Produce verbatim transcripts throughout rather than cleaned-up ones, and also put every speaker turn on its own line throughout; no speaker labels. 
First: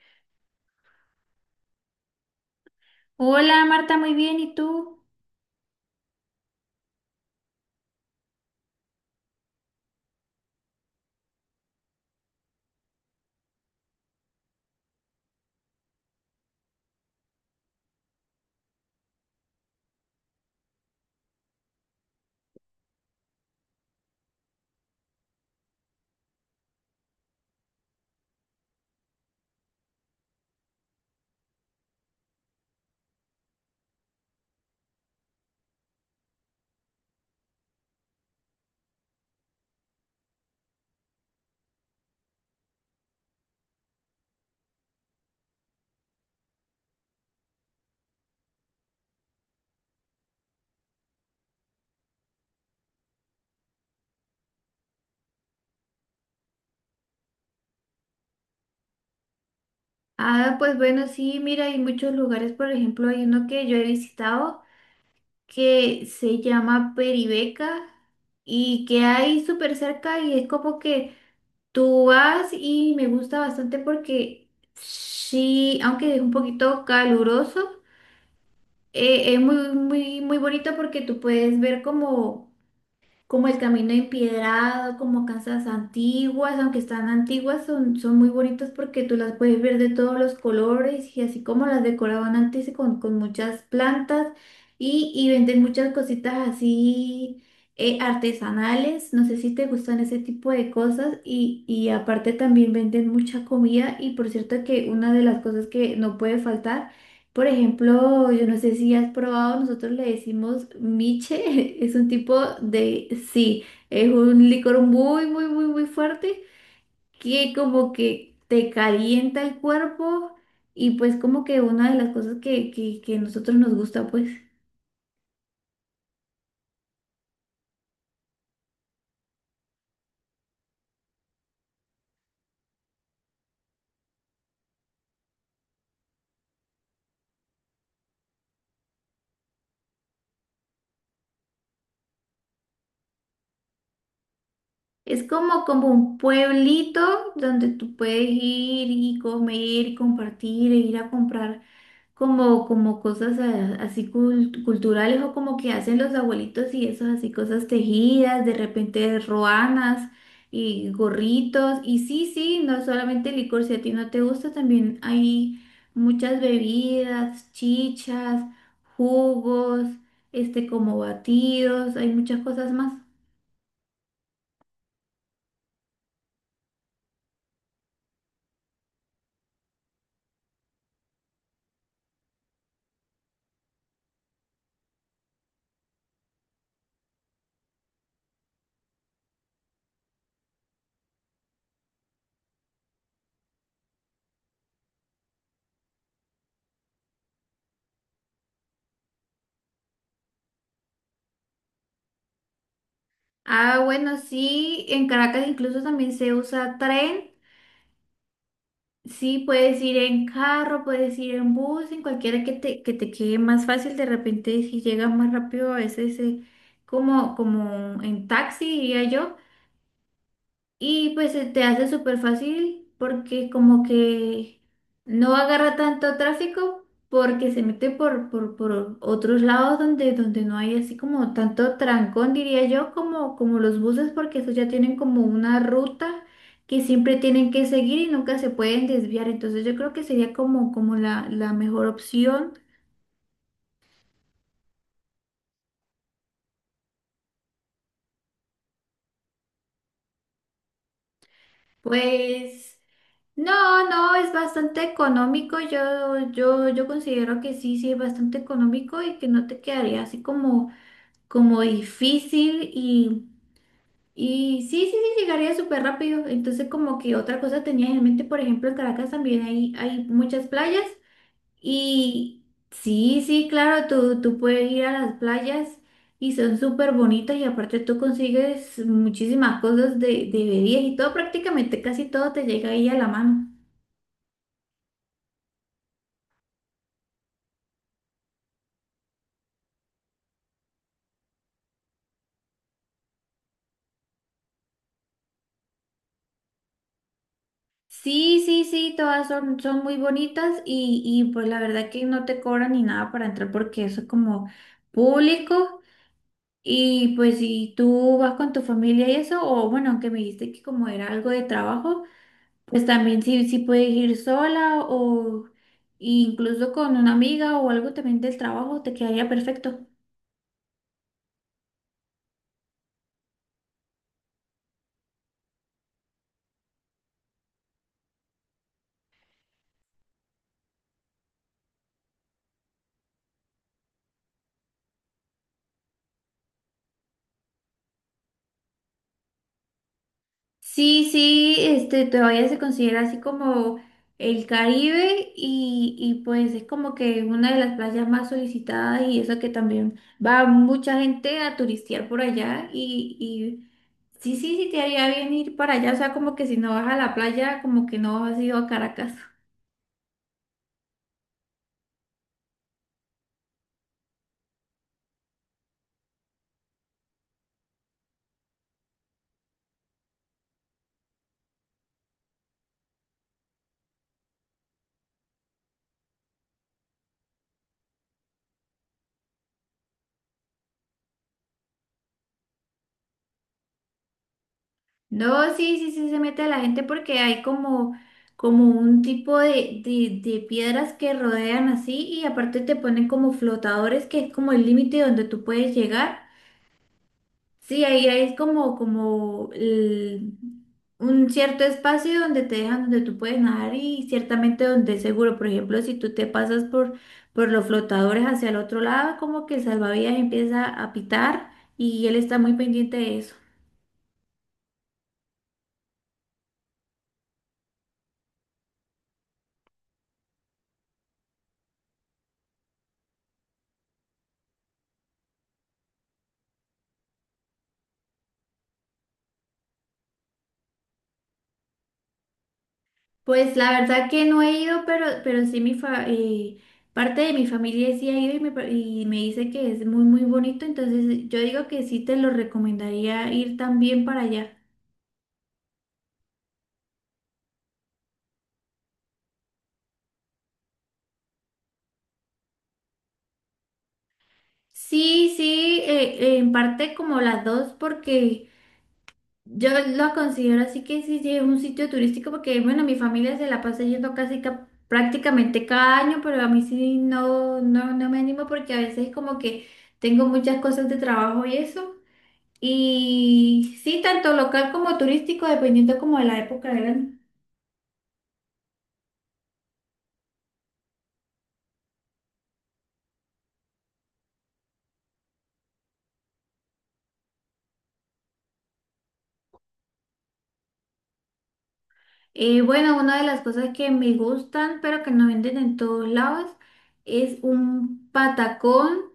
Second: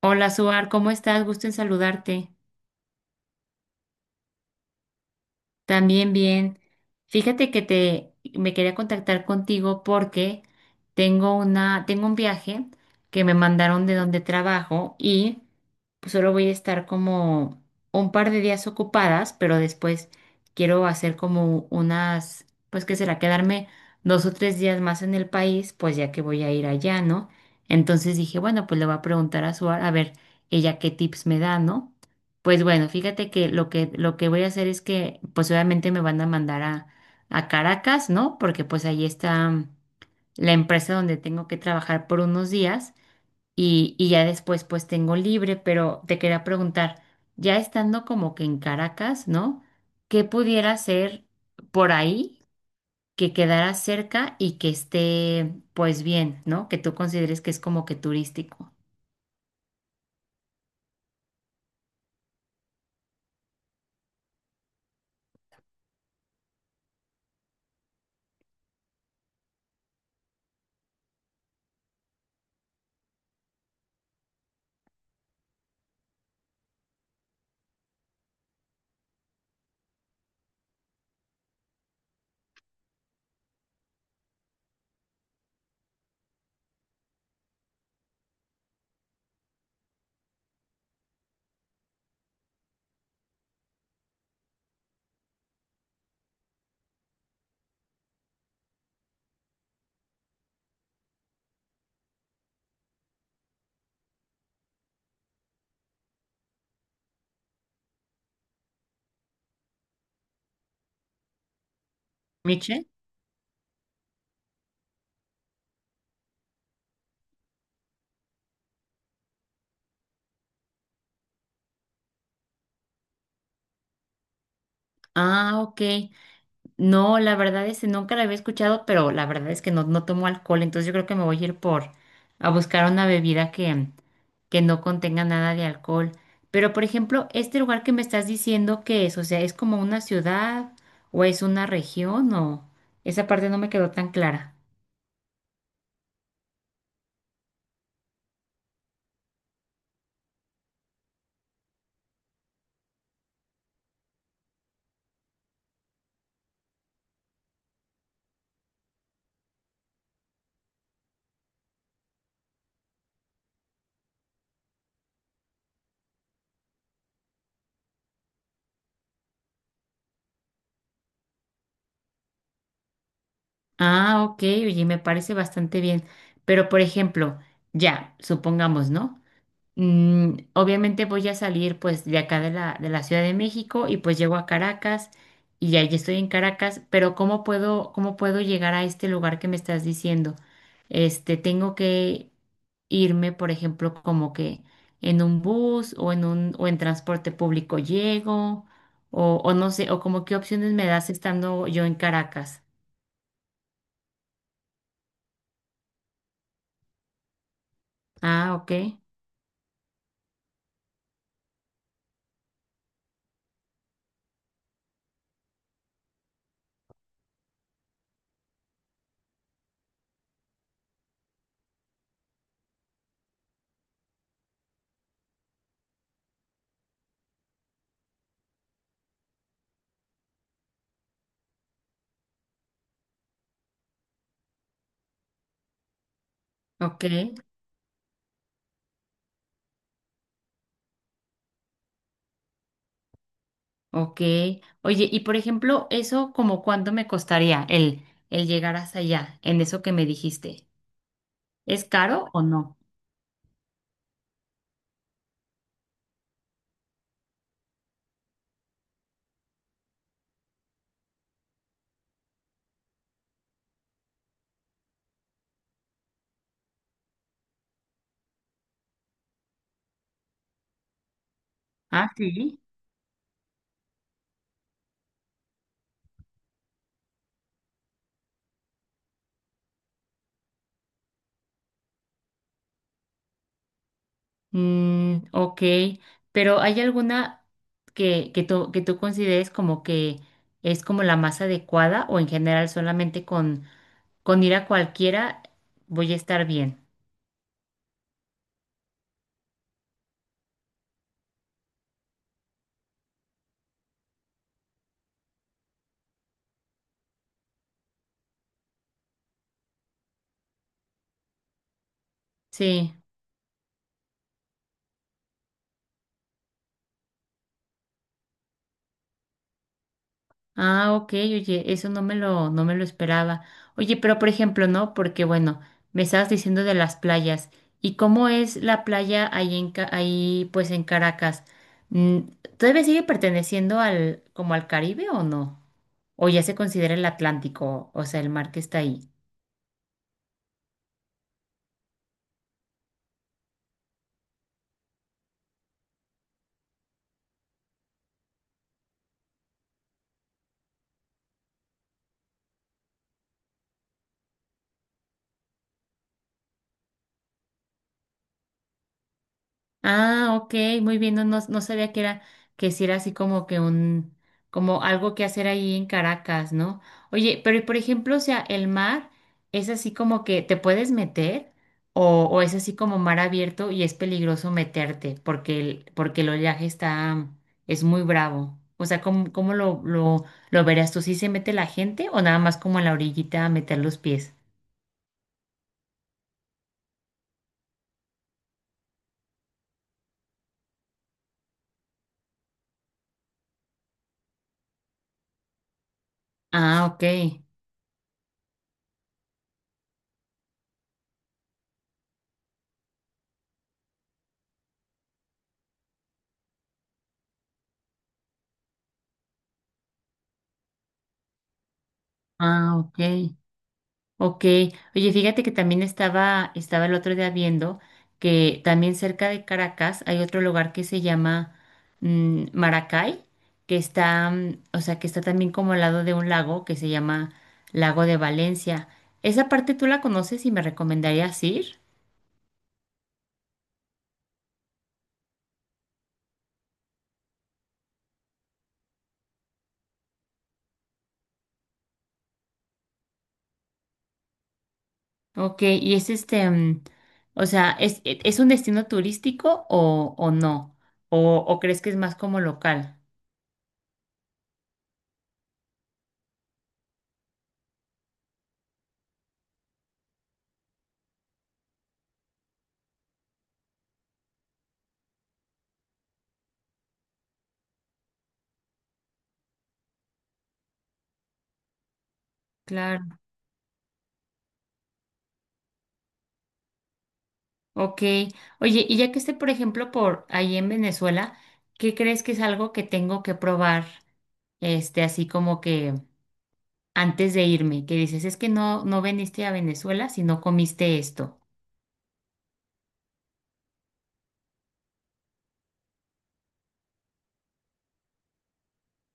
Hola, Suar, ¿cómo estás? Gusto en saludarte.
Hola Marta, muy bien, ¿y tú?
También bien. Fíjate que te me quería contactar contigo porque tengo una tengo un viaje que me mandaron de donde trabajo y pues, solo voy a estar como un par de días ocupadas, pero después quiero hacer como unas, pues qué será, quedarme dos o tres días más en el país, pues ya que voy a ir allá, ¿no? Entonces dije, bueno, pues le voy a preguntar a Suar a ver ella qué tips me da, ¿no? Pues bueno, fíjate que lo que lo que voy a hacer es que, pues obviamente me van a mandar a, a Caracas, ¿no? Porque pues ahí está la empresa donde tengo que trabajar por unos días y, y ya después pues tengo libre, pero te quería preguntar, ya estando como que en Caracas, ¿no? ¿Qué pudiera hacer por ahí que quedara cerca y que esté pues bien, ¿no? Que tú consideres que es como que turístico.
Ah, pues bueno, sí, mira, hay muchos lugares, por ejemplo, hay uno que yo he visitado que se llama Peribeca y que hay súper cerca y es como que tú vas y me gusta bastante porque sí, aunque es un poquito caluroso, eh, es muy, muy, muy bonito porque tú puedes ver como como el camino empedrado, como casas antiguas, aunque están antiguas, son, son muy bonitas porque tú las puedes ver de todos los colores y así como las decoraban antes con, con muchas plantas y, y venden muchas cositas así eh, artesanales, no sé si te gustan ese tipo de cosas y, y aparte también venden mucha comida y por cierto que una de las cosas que no puede faltar, por ejemplo, yo no sé si has probado, nosotros le decimos miche, es un tipo
Miche.
de sí, es un licor muy, muy, muy, muy fuerte que como que te calienta el cuerpo y pues como que una de las cosas que, que, que nosotros nos gusta, pues
Ah, ok. No, la verdad es que nunca la había escuchado, pero la verdad es que no, no tomo alcohol, entonces yo creo que me voy a ir por a buscar una bebida que, que no contenga nada de alcohol. Pero, por ejemplo, este lugar que me estás diciendo que es, o sea, ¿es como una ciudad o es una región o esa parte no me quedó tan clara?
es como, como un pueblito donde tú puedes ir y comer y compartir e ir a comprar como, como cosas a- así cul- culturales o como que hacen los abuelitos y esas así cosas tejidas, de repente roanas y gorritos. Y sí, sí, no solamente licor, si a ti no te gusta, también hay muchas bebidas, chichas, jugos, este como batidos, hay muchas cosas más.
Ah, ok, oye, me parece bastante bien. Pero, por ejemplo, ya, supongamos, ¿no? Mm, obviamente voy a salir pues de acá de la, de la Ciudad de México y pues llego a Caracas y ya, ya estoy en Caracas, pero ¿cómo puedo, cómo puedo llegar a este lugar que me estás diciendo? Este, tengo que irme, por ejemplo, como que en un bus o en un, o en transporte público llego, o, o no sé, o como qué opciones me das estando yo en Caracas.
Ah, bueno, sí, en Caracas incluso también se usa tren.
Ah, ok,
Sí, puedes ir en carro, puedes ir en bus, en cualquiera que te, que te quede más fácil. De repente, si llegas más rápido, a veces eh, como, como en taxi, diría yo, y pues se te hace súper fácil porque como que no agarra tanto tráfico porque se mete por, por, por otros lados donde, donde no hay así como tanto trancón, diría yo, como, como los buses porque esos ya tienen como una ruta que
ok.
siempre tienen que seguir y nunca se pueden desviar. Entonces yo creo que sería como, como la, la mejor opción.
Ok. Oye, y por ejemplo, eso como cuánto me costaría el, el llegar hasta allá, en eso que me dijiste. ¿Es caro o no?
Pues no, no, es bastante económico. Yo, yo, yo considero que sí, sí, es bastante económico y que no te quedaría así como, como difícil y, y sí, sí, sí, llegaría súper rápido. Entonces, como que otra cosa tenía en mente, por ejemplo, en Caracas también hay, hay muchas playas
Ah,
y
sí.
sí, sí, claro, tú, tú puedes ir a las playas y son súper bonitas y aparte tú consigues muchísimas cosas de, de bebidas y todo, prácticamente casi todo te llega ahí a la mano.
Mm, ok. Pero ¿hay alguna que, que tú, que tú consideres como que es como la más adecuada o en general solamente con, con ir a cualquiera voy a estar bien?
Sí, sí, sí, todas son, son muy bonitas y, y pues la verdad que no te cobran ni nada para entrar porque eso es como público y pues si tú vas con tu familia y eso, o bueno, aunque me dijiste que como era algo de trabajo, pues
Sí.
también sí, sí puedes ir sola o incluso con una amiga o algo también del trabajo, te quedaría perfecto.
Ah, ok, oye, eso no me lo, no me lo esperaba. Oye, pero por ejemplo, ¿no? Porque bueno, me estabas diciendo de las playas. ¿Y cómo es la playa ahí en, Ca- ahí pues en Caracas? Mm, ¿Todavía sigue perteneciendo al, como al Caribe o no? ¿O ya se considera el Atlántico, o sea, el mar que está ahí?
Sí, sí, este, todavía se considera así como el Caribe y, y pues es como que es una de las playas más solicitadas y eso que también va mucha gente a turistear por allá y, y sí, sí, sí te haría bien ir para allá, o sea, como que si no vas a la playa, como que no has ido a Caracas.
Ah, ok, muy bien, no, no, no sabía que era, que si era así como que un, como algo que hacer ahí en Caracas, ¿no? Oye, pero y por ejemplo, o sea, el mar es así como que te puedes meter o, o es así como mar abierto y es peligroso meterte porque el, porque el oleaje está, es muy bravo. O sea, ¿cómo, cómo lo, lo, lo verías tú? ¿Si se mete la gente o nada más como en la orillita a meter los pies?
No, sí, sí, sí, se mete a la gente porque hay como, como un tipo de, de, de piedras que rodean así y aparte te ponen como flotadores que es como el límite donde tú puedes llegar.
Ah, ok.
Sí, ahí, ahí es como, como el- un cierto espacio donde te dejan, donde tú puedes nadar y ciertamente donde es seguro. Por ejemplo, si tú te pasas por, por los flotadores hacia el otro lado, como que el salvavidas empieza a pitar y él está muy
Ah,
pendiente
ok.
de eso.
Ok, oye, fíjate que también estaba, estaba el otro día viendo que también cerca de Caracas hay otro lugar que se llama mm, Maracay, que está, mm, o sea, que está también como al lado de un lago que se llama Lago de Valencia. ¿Esa parte tú la conoces y me recomendarías ir?
Pues la verdad que no he ido, pero, pero sí mi fa- eh, parte de mi familia sí ha ido y me, pa- y me dice que es muy, muy bonito, entonces yo digo que sí te lo recomendaría ir también para allá.
Ok, y es este, mm, o sea, ¿es, e- es un destino turístico o, o no? ¿O, o crees que es más como local?
Sí, sí, eh, eh, en parte como las dos, porque yo lo considero así que sí, sí es un sitio turístico, porque bueno, mi familia se la pasa yendo casi ca- prácticamente cada año, pero a mí sí no, no, no me animo porque a veces como que tengo muchas cosas de trabajo y eso.
Claro.
Y sí, tanto local como turístico, dependiendo como de la época del año.
Ok, oye, y ya que esté, por ejemplo, por ahí en Venezuela, ¿qué crees que es algo que tengo que probar, este, así como que antes de irme? Que dices, es que no, no viniste a Venezuela si no comiste esto.
Eh, bueno, una de las cosas que me gustan, pero que no venden en todos lados, es un patacón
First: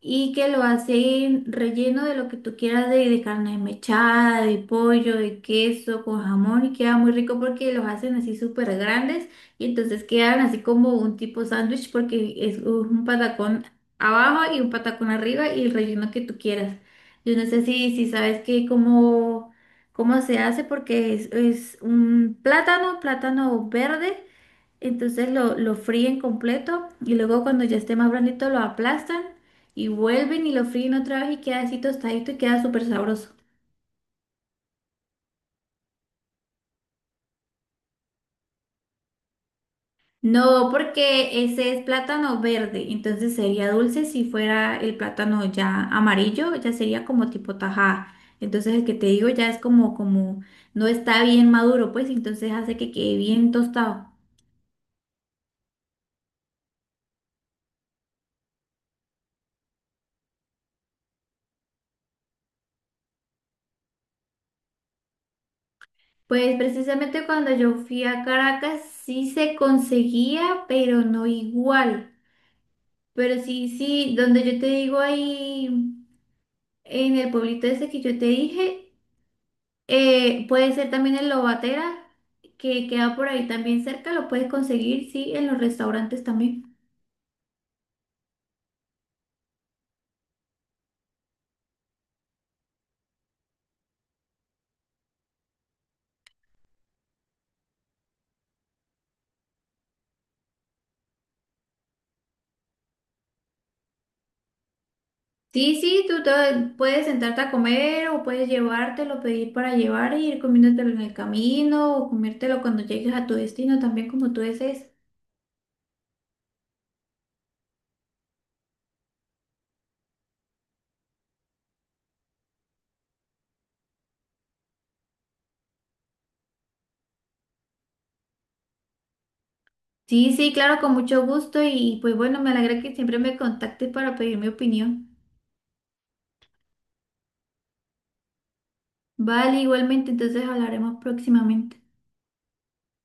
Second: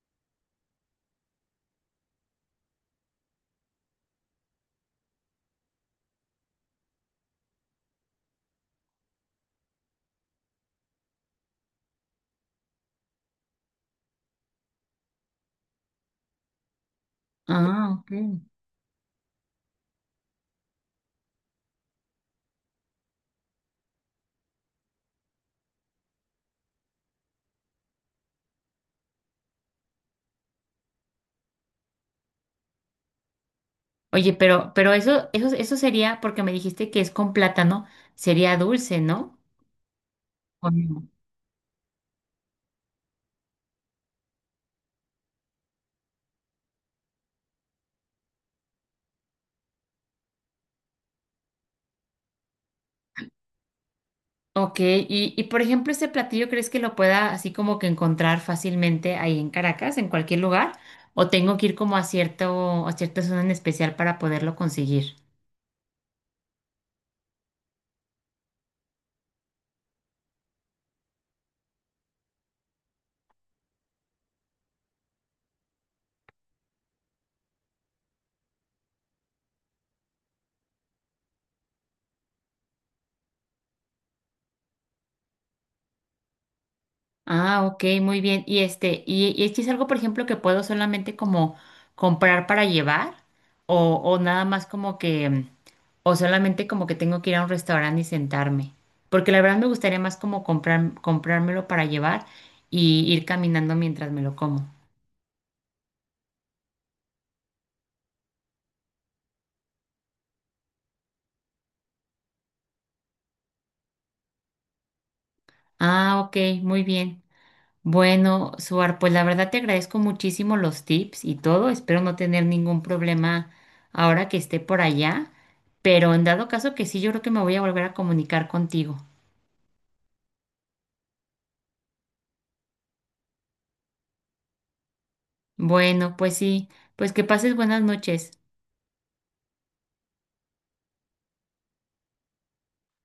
y que lo hacen relleno de lo que tú quieras de, de carne mechada, de pollo, de queso, con jamón y queda muy rico porque los hacen así súper grandes y entonces quedan así como un tipo sándwich porque es un patacón abajo y un patacón arriba y el relleno que tú quieras. Yo no sé
Ah,
si, si
ok.
sabes que cómo, cómo se hace porque es, es un plátano, plátano verde. Entonces lo, lo fríen completo y luego cuando ya esté más blandito lo aplastan y vuelven y lo fríen otra vez y queda así tostadito y queda súper sabroso.
Oye, pero, pero eso, eso, eso sería, porque me dijiste que es con plátano, sería dulce, ¿no? ¿O
No,
no?
porque ese es plátano verde, entonces sería dulce si fuera el plátano ya amarillo, ya sería como tipo tajada. Entonces el que te digo ya es como, como no está bien maduro, pues entonces hace que quede bien tostado.
Ok, y, y por ejemplo, ¿este platillo crees que lo pueda así como que encontrar fácilmente ahí en Caracas, en cualquier lugar? ¿O tengo que ir como a cierto, a cierta zona en especial para poderlo conseguir?
Pues precisamente cuando yo fui a Caracas sí se conseguía, pero no igual. Pero sí, sí, donde yo te digo ahí, en el pueblito ese que yo te dije, eh, puede ser también el Lobatera, que queda por ahí también cerca, lo puedes conseguir, sí, en los restaurantes también.
Ah, ok, muy bien. Y este, y, y este es algo, por ejemplo, que puedo solamente como comprar para llevar, o, o nada más como que, mm, o solamente como que tengo que ir a un restaurante y sentarme. Porque la verdad me gustaría más como comprar, comprármelo para llevar y ir caminando mientras me lo como.
Sí, sí, tú te puedes sentarte a comer o puedes llevártelo, pedir para llevar y ir comiéndotelo en el camino o comértelo cuando llegues a tu destino también como tú desees.
Ah, ok, muy bien. Bueno, Suar, pues la verdad te agradezco muchísimo los tips y todo. Espero no tener ningún problema ahora que esté por allá, pero en dado caso que sí, yo creo que me voy a volver a comunicar contigo.
Sí, sí, claro, con mucho gusto y pues bueno, me alegra que siempre me contactes para pedir mi opinión.
Bueno, pues sí, pues que pases buenas noches.
Vale, igualmente, entonces hablaremos próximamente.